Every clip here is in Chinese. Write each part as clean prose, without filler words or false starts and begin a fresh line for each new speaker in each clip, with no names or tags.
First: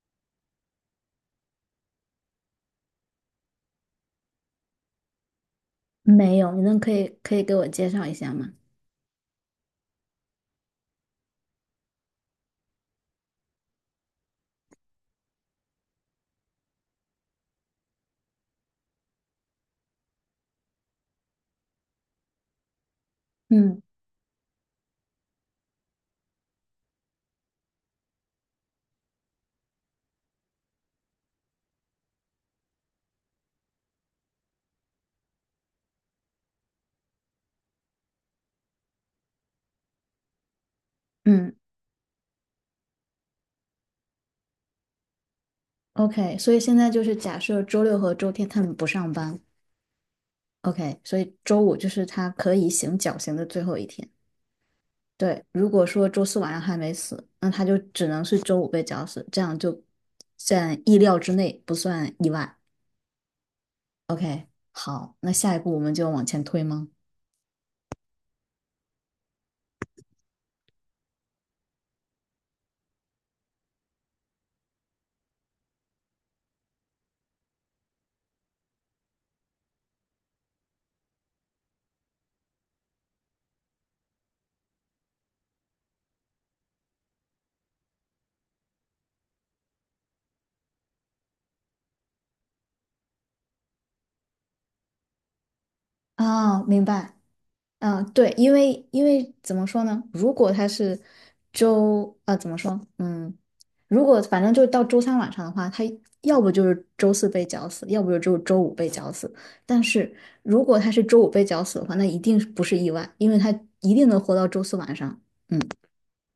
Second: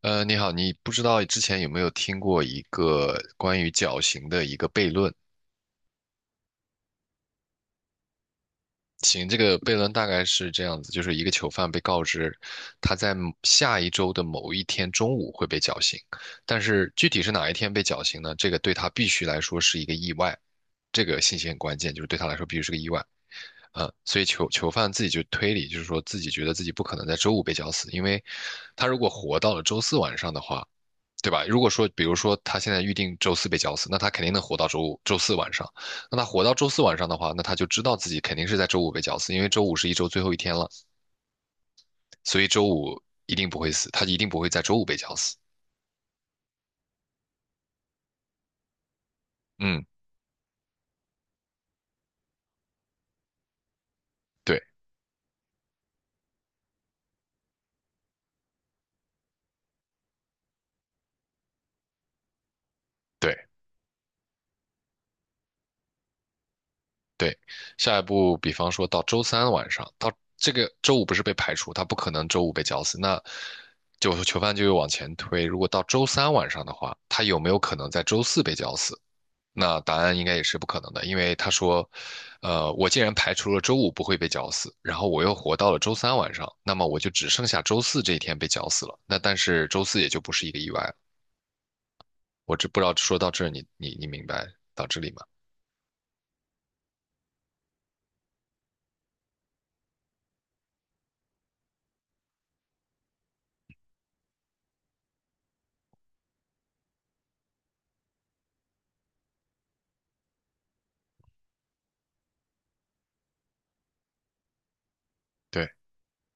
你好，你不知道之前有没有听过一个关于绞刑的一个悖论？
没有，你能可以给我介绍一下吗？
行，这个悖论大概是这样子，就是一个囚犯被告知他在某下一周的某一天中午会被绞刑，但是具体是哪一天被绞刑呢？这个对他必须来说是一个意外，这个信息很关键，就是对他来说必须是个意外。
嗯
所以囚犯自己就推理，就是说自己觉得自己不可能在周五被绞死，因为他如果活到了周四晚上的话。对吧？如果说，比如说他现在预定周四被绞死，那他肯定能活到周五、周四晚上。那他活到周四晚上的话，那他就知道自己肯定是在周五被绞死，因为周五是一周最后一天了，
嗯
所以周五一定不会死，他一定不会在周五被绞死。
，OK，所以现在就是假设周六和周天他们不上班
嗯，
，OK，所以周五就是他可以行绞刑的最后一天。
对
对，如果说周四晚上还没死，那他就只能是周五被绞死，这样就在意料之内，不算意外。
对
OK，好，那下一步我们就往前推吗？
对。下一步，比方说到周三晚上，到这个周五不是被排除，他不可能周五被绞死，那就囚犯就又往前推。如果到周三晚上的话，他有没有可能在周四被绞死？那答案应该也是不可能的，因为他说，我既然排除了周五不会被绞死，然后我又活到了周三晚上，那么我就只剩下周四这一天被绞死了。那但是周四也就不是一个意外了。我这不知道说到这儿你明白到这里吗？
哦，明白。嗯，对，因为怎么说呢？如果他是周，呃，怎么说？嗯，如果反正就到周三晚上的话，他要不就是周四被绞死，要不就只有周五被绞死。但是如果他是周五被绞死的话，那一定是不是意外，因为他一定能活到周四晚上。嗯，
对，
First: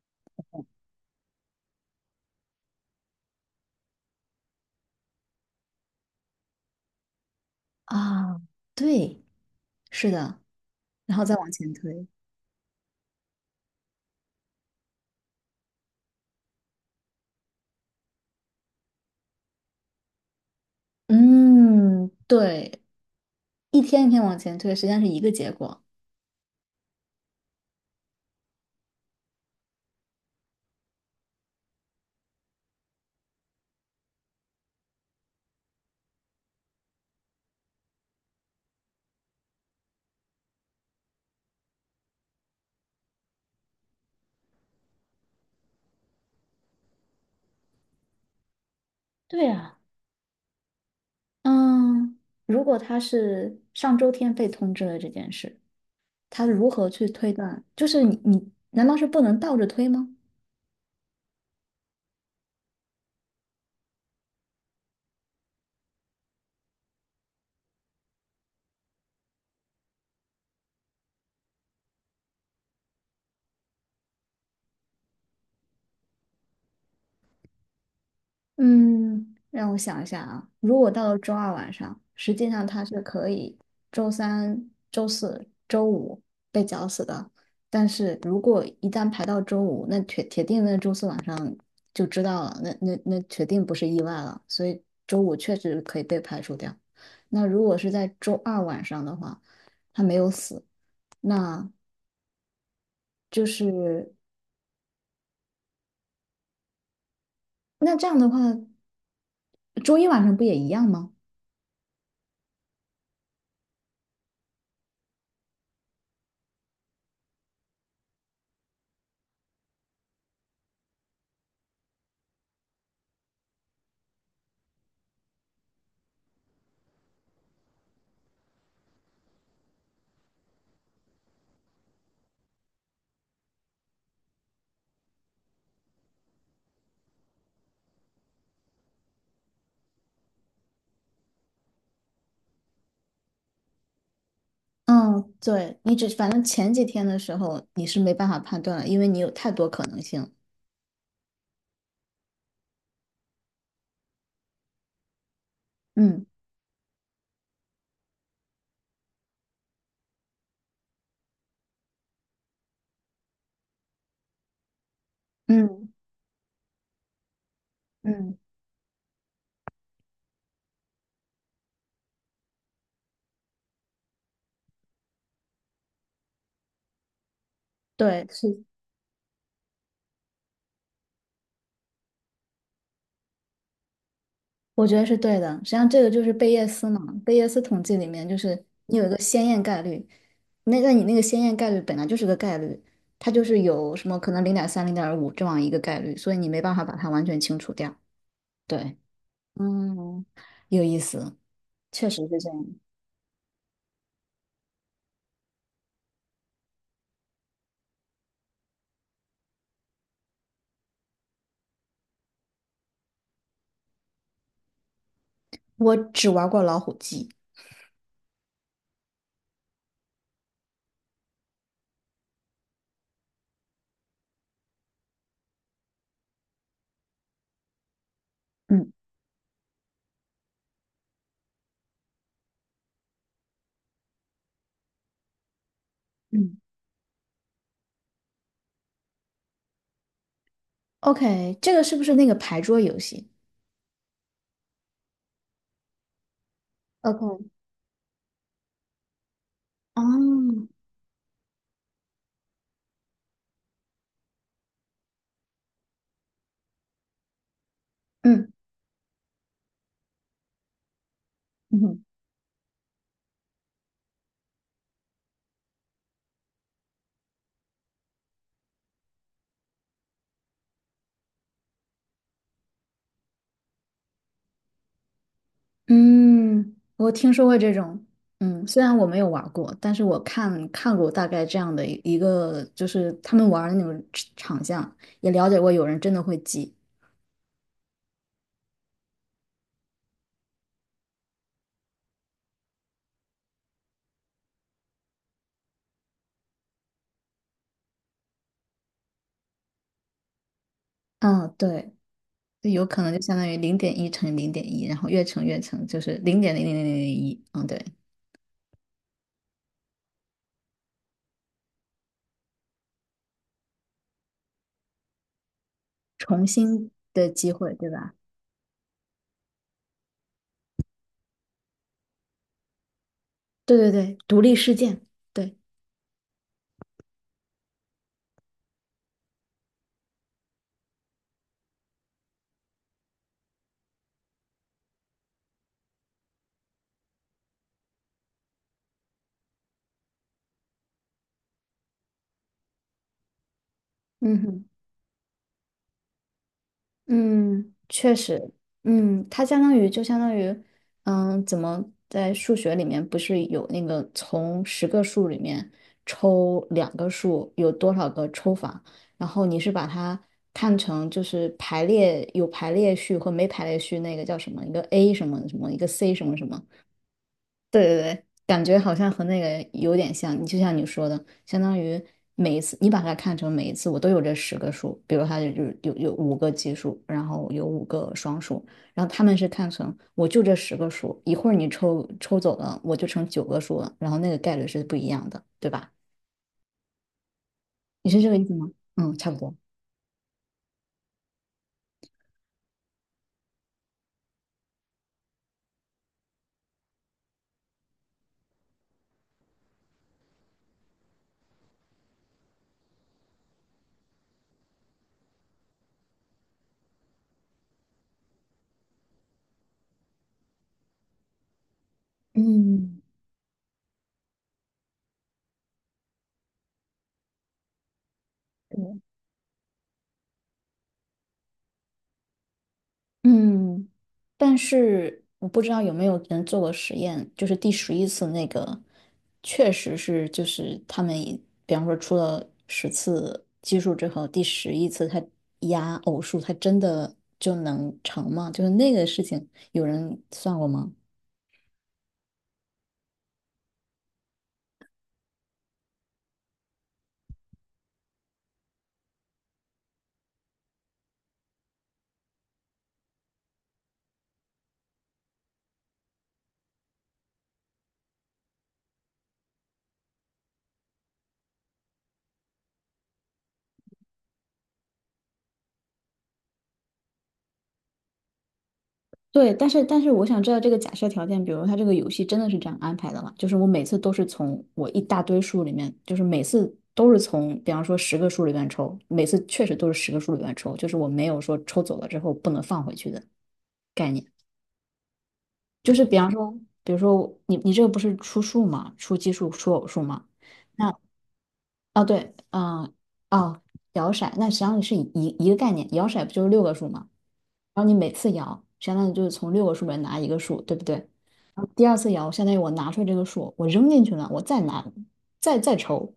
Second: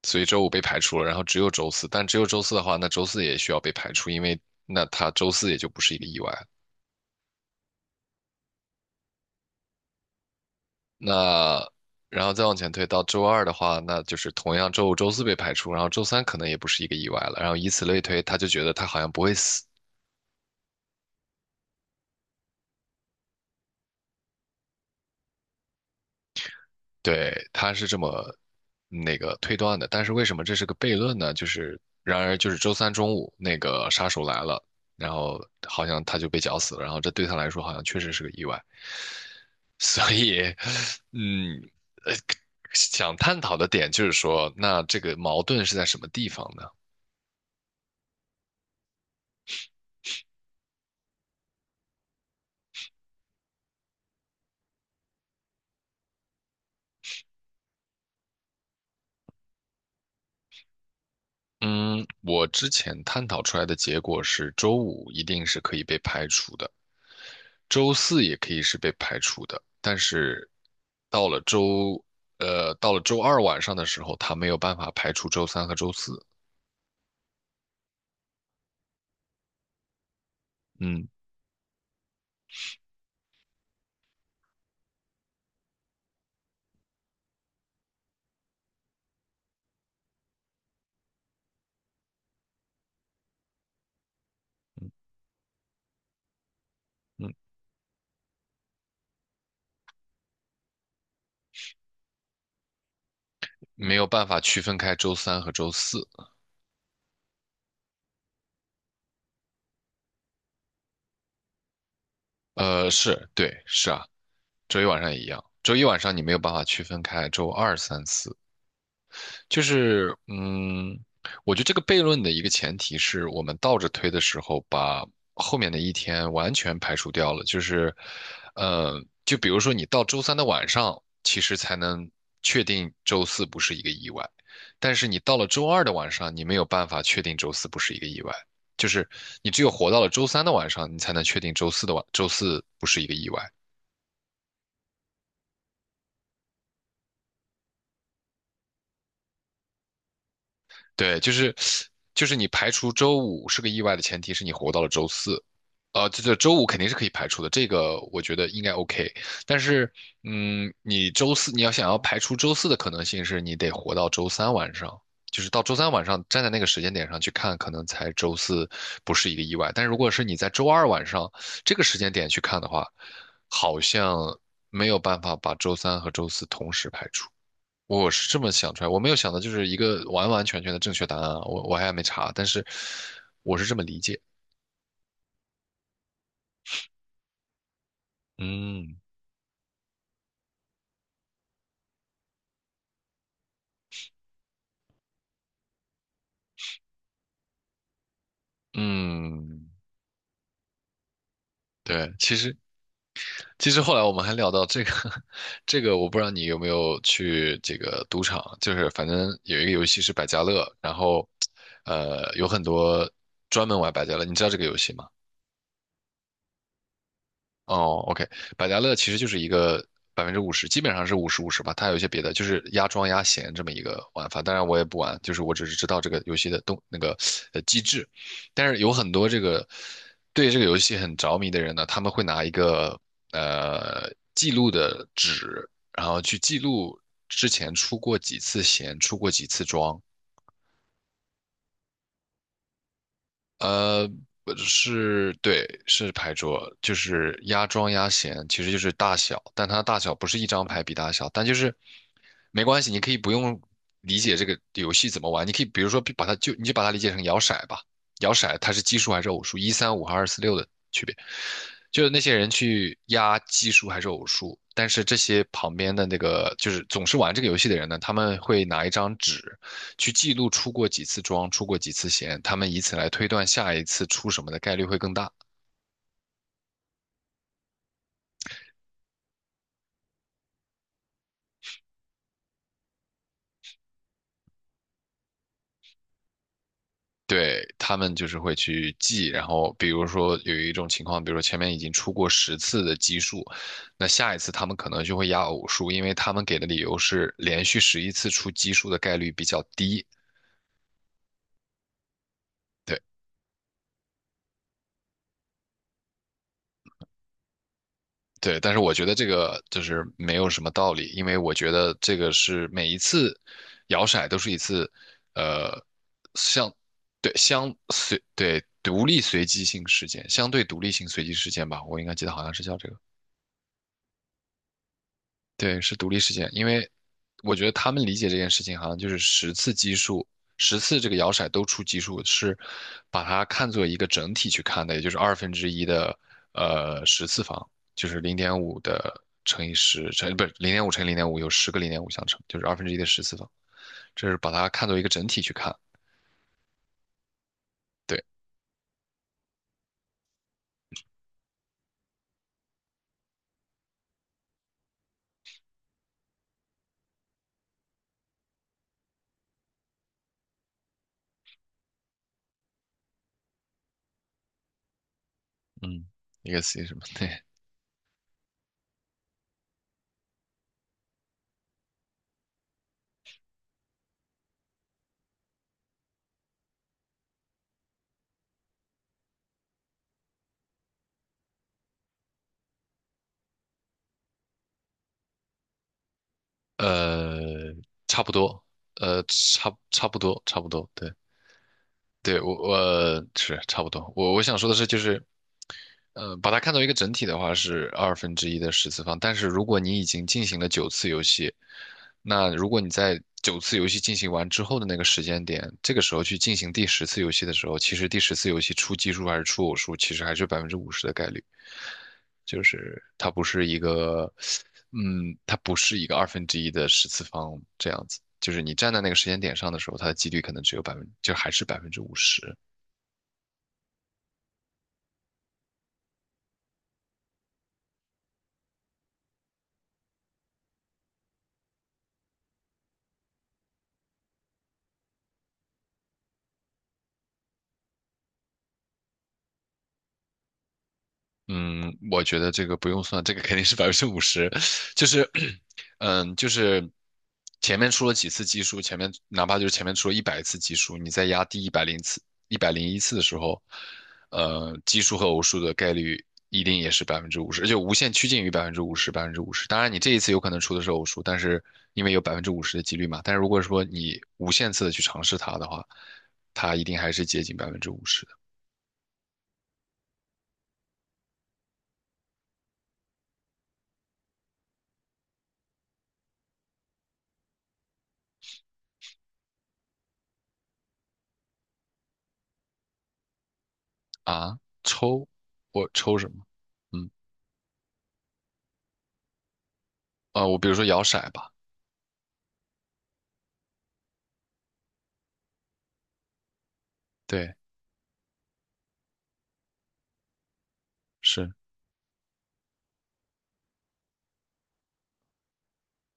所以周五被排除了，然后只有周四，但只有周四的话，那周四也需要被排除，因为那他周四也就不是一个意外了。
啊，对，是的，然后再往
那
前推。
然后再往前推到周二的话，那就是同样周五、周四被排除，然后周三可能也不是一个意外了，然后以此类推，他就觉得他好像不会死。
嗯，对，一天一天往前推，实际上是一个结果。
对，他是这么那个推断的。但是为什么这是个悖论呢？就是然而就是周三中午那个杀手来了，然后好像他就被绞死了，然后这对他来说好像确实是个意外。所以，嗯，呃想探讨的点就是说，那这个矛盾是在什么地方呢？
对啊。嗯，如果他是上周天被通知了这件事，他如何去推断？就是你难道是不能倒着推吗？
嗯，我之前探讨出来的结果是，周五一定是可以被排除的，周四也可以是被排除的，但是到了周，到了周二晚上的时候，他没有办法排除周三和周四，
嗯，让我想一下啊，如果
嗯
到了周二晚上，实际上他是可以周三、周四、周五被绞死的，但是如果一旦排到周五，那铁定那周四晚上就知道了，那铁定不是意外了，所以周五确实可以被排除掉。
嗯，
那如果是在周二晚上的话，他没有死，那就
没有
是
办法区分开周三和周四，
那这样的话，周一晚上不也一样吗？
是，对，是啊，周一晚上也一样，周一晚上你没有办法区分开周二、三、四。就是我觉得这个悖论的一个前提是我们倒着推的时候，把后面的一天完全排除掉了。就是，呃，就比如说你到周三的晚上，其实才能确定周四不是一个意外，但是你到了周二的晚上，你没有办法确定周四不是一个意外。就是你只有活到了周三的晚上，你才能确定周四不是一个意外。
嗯，对，你只反正前几天的时候你是没办法判断了，因为你有太多可能性。
对，就是你排除周五是个意外的前提是你活到了周四，这
嗯
这周五肯定是可以排除的，这个我觉得应该 OK。但是，你周四你要想要排除周四的可能性是你得活到周三晚上，就是到周三
嗯
晚上站在那个时间点上去看，可能才周
嗯，
四不是一个意外。但如果是你在周二晚上这个时间点去看的话，好像没有办法把周三和周四同时排除。我
对，
是这么
是，
想出来，我没有想到就是一个完完全全的正确答案啊，我还没查，但是我是这么理解。
我觉得是对的。实际上，这个就是贝叶斯嘛，贝叶斯统计里面就是
嗯
你有一个先验概率，那你那个先验概率本来就是个概率，它就是有什么可能0.3、0.5这样一个概率，所以你没办法把它完全清除掉。对，
嗯，
嗯，有意思，确
对，
实
其
是这
实
样。
其实后来我们还聊到这个，这个我不知道你有没有去这个赌场，就是反正有一个游戏是百家乐，然后有很多专门玩百家乐，你知道这个游戏吗？
我只玩过老虎机。
哦，OK，百家乐其实就是一个百分之五十，基本上是五十五十吧。它有一些别的，就是压庄压闲这么一个玩法。当然我也不玩，就是我只是知道这个游戏的动那个呃机制。但是有
嗯
很多这个对这个游戏很着迷的人呢，他们会拿一个记录的纸，然后去
嗯。
记录之前出过几次闲，出过几次庄，
OK,这个是不是那个牌桌游戏？
呃，不是，对，是牌桌，就是
OK,
压庄压闲，其实就是大小，但它大小不是一张
哦，
牌比大小，但就是没关系，你可以不用理解这个游戏怎么玩，你可以比如说把它就你就把它理解成摇骰吧，摇
嗯
骰它是奇数还是偶数，一三五和二四六的区别，就
嗯
是那些人去压奇数还是偶数，但是这些旁边的那个就是总是玩这个游戏的人呢，他们会拿一张纸去记录出过几次庄，出过几次闲，他们以此来推断下一次出什么的概率会更大。
嗯，我听说过这种。嗯，虽然我没有玩过，但是我看过大概这样的一个，就是他们玩的那种场像，也了解过有人真的会记。
对，他们就是会去记，然后比如说有一种情况，比如说前面已经出过十次的奇数，那下一次他们可能就会压偶数，因为他们给的理由是连续11次出奇数的概率比较低。
嗯，对，就有
对，
可能就相当于零点一乘零点一，然后越乘，就是0.000001。嗯，对，
对，但是我觉得这个就是没有什么道理，因为我觉得这个是每一次摇骰都是一次，呃，
重
相
新的
对
机
相
会，对吧？
随对独立随机性事件，相对独立性随机事件吧，我应该记得好像是叫这个。
对对对，独立事件。对，
对，是独立事件，因为我觉得他们理解这件事情，好像就是十次基数，十次这个摇骰都出奇数，是把它看作一个整体去看的，也就是二分之一的十次方，就是零点五的乘以十乘，不是零点五乘以零点五有10个0.5相乘，就是二分之一的十次方，这是
嗯
把
哼。
它看作一个整体去看。
嗯，确
对，
实，嗯，它相当于就相当于，嗯，在数学里面不是有那个从十个数里面抽两个数有多少个抽法，然后你是把它看成就是排列有排列序和没排列序那个叫什么一个 A 什么什么一个
嗯，
C 什么什
一个
么，
C 什么？对，
对对对，感觉好像和那个有点像。你就像你说的，相当于每一次你把它看成每一次我都有这十个数，比如它就是有五个奇数，然后有五个双数，然后他们是看成我就这十个数，一会儿你抽走了，我就成9个数了，然后那个概率是不一样的，对吧？
呃，
你是
差
这
不
个意思
多，
吗？嗯，差不多。
差不多，差不多，对。对，我是差不多。我想说的是，就是把它看作一个整体的话是二分之一的十次方，但是如果你已经进行了九次游戏，那如果你在九次游戏进行完之后的那个时间点，这个时候去进行第十次游戏的时候，其实第十次游戏出奇数还是出偶数，其实还是百分之五十的概率，就是
嗯，
它不是一个，它不是一个二分之一的十次方这样子。就是你站在
对
那个时间点上的时候，它的几率可能只有百分，就还是百分之五十。
嗯，但是我不知道有没有人做过实验，就是第十一次那个，确实是就是他们以比方说出了10次奇数之后，第十一次他压偶数，他真的就能成吗？就是那个事情，有人算过吗？
嗯，我觉得这个不用算，这个肯定是百分之五十，就是，就是前面出了几次奇数，前面哪怕就是前面出了100次奇数，你再压第一百零次、第101次的时候，奇数和偶数的概率一定也是百分之五十，而且无限趋近于百分之五十、百分之五十。当然，你这一次有可能出的是偶数，但是因为有百分之五十的几率嘛，但是如果说你无限次的去尝试它的话，它一定还是接近百分之五十的。
对，但是我想知道这个假设条件，比如他这个游戏真的是这样安排的吗？就是我每次都是从我一大堆数里面，就是每次都是从，比方说十个数里面抽，每次确实都是十个数里面抽，就是我没有说抽走了之后不能放回去的概念。
啊。我
就是比
抽什
方
么？
说，比如
嗯。
说你这个不是出数嘛，出奇数、出偶数嘛，
我比如说
那
摇骰吧，
哦，对，嗯，哦，摇骰，那实际上是一个概念，摇骰不就是六个数吗？
对，
然后你每次摇，相当于就是从六个数里面拿一个数，对不对？
是，
然后第二次摇，相当于我拿出来这个数，我扔进去了，我再拿，再抽，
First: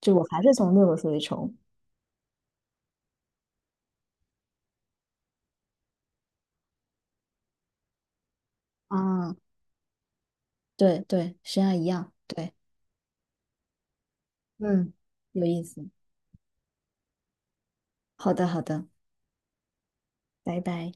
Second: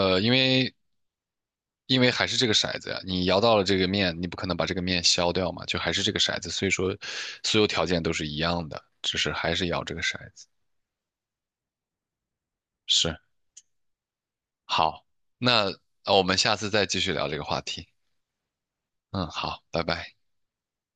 就我
因
还是
为
从六个数里抽。
因为还是这个骰子呀，你摇到了这个面，你不可能把这个面消掉嘛，就还是这个骰子，所以说所有条件都是一样的，只是
啊，
还是摇这个骰子。
对对，实际上一样，对，
是，
嗯。
好，
有意
那
思。
我们下次再继续聊这个话题。
好的，好的，
嗯，好，拜拜。
拜拜。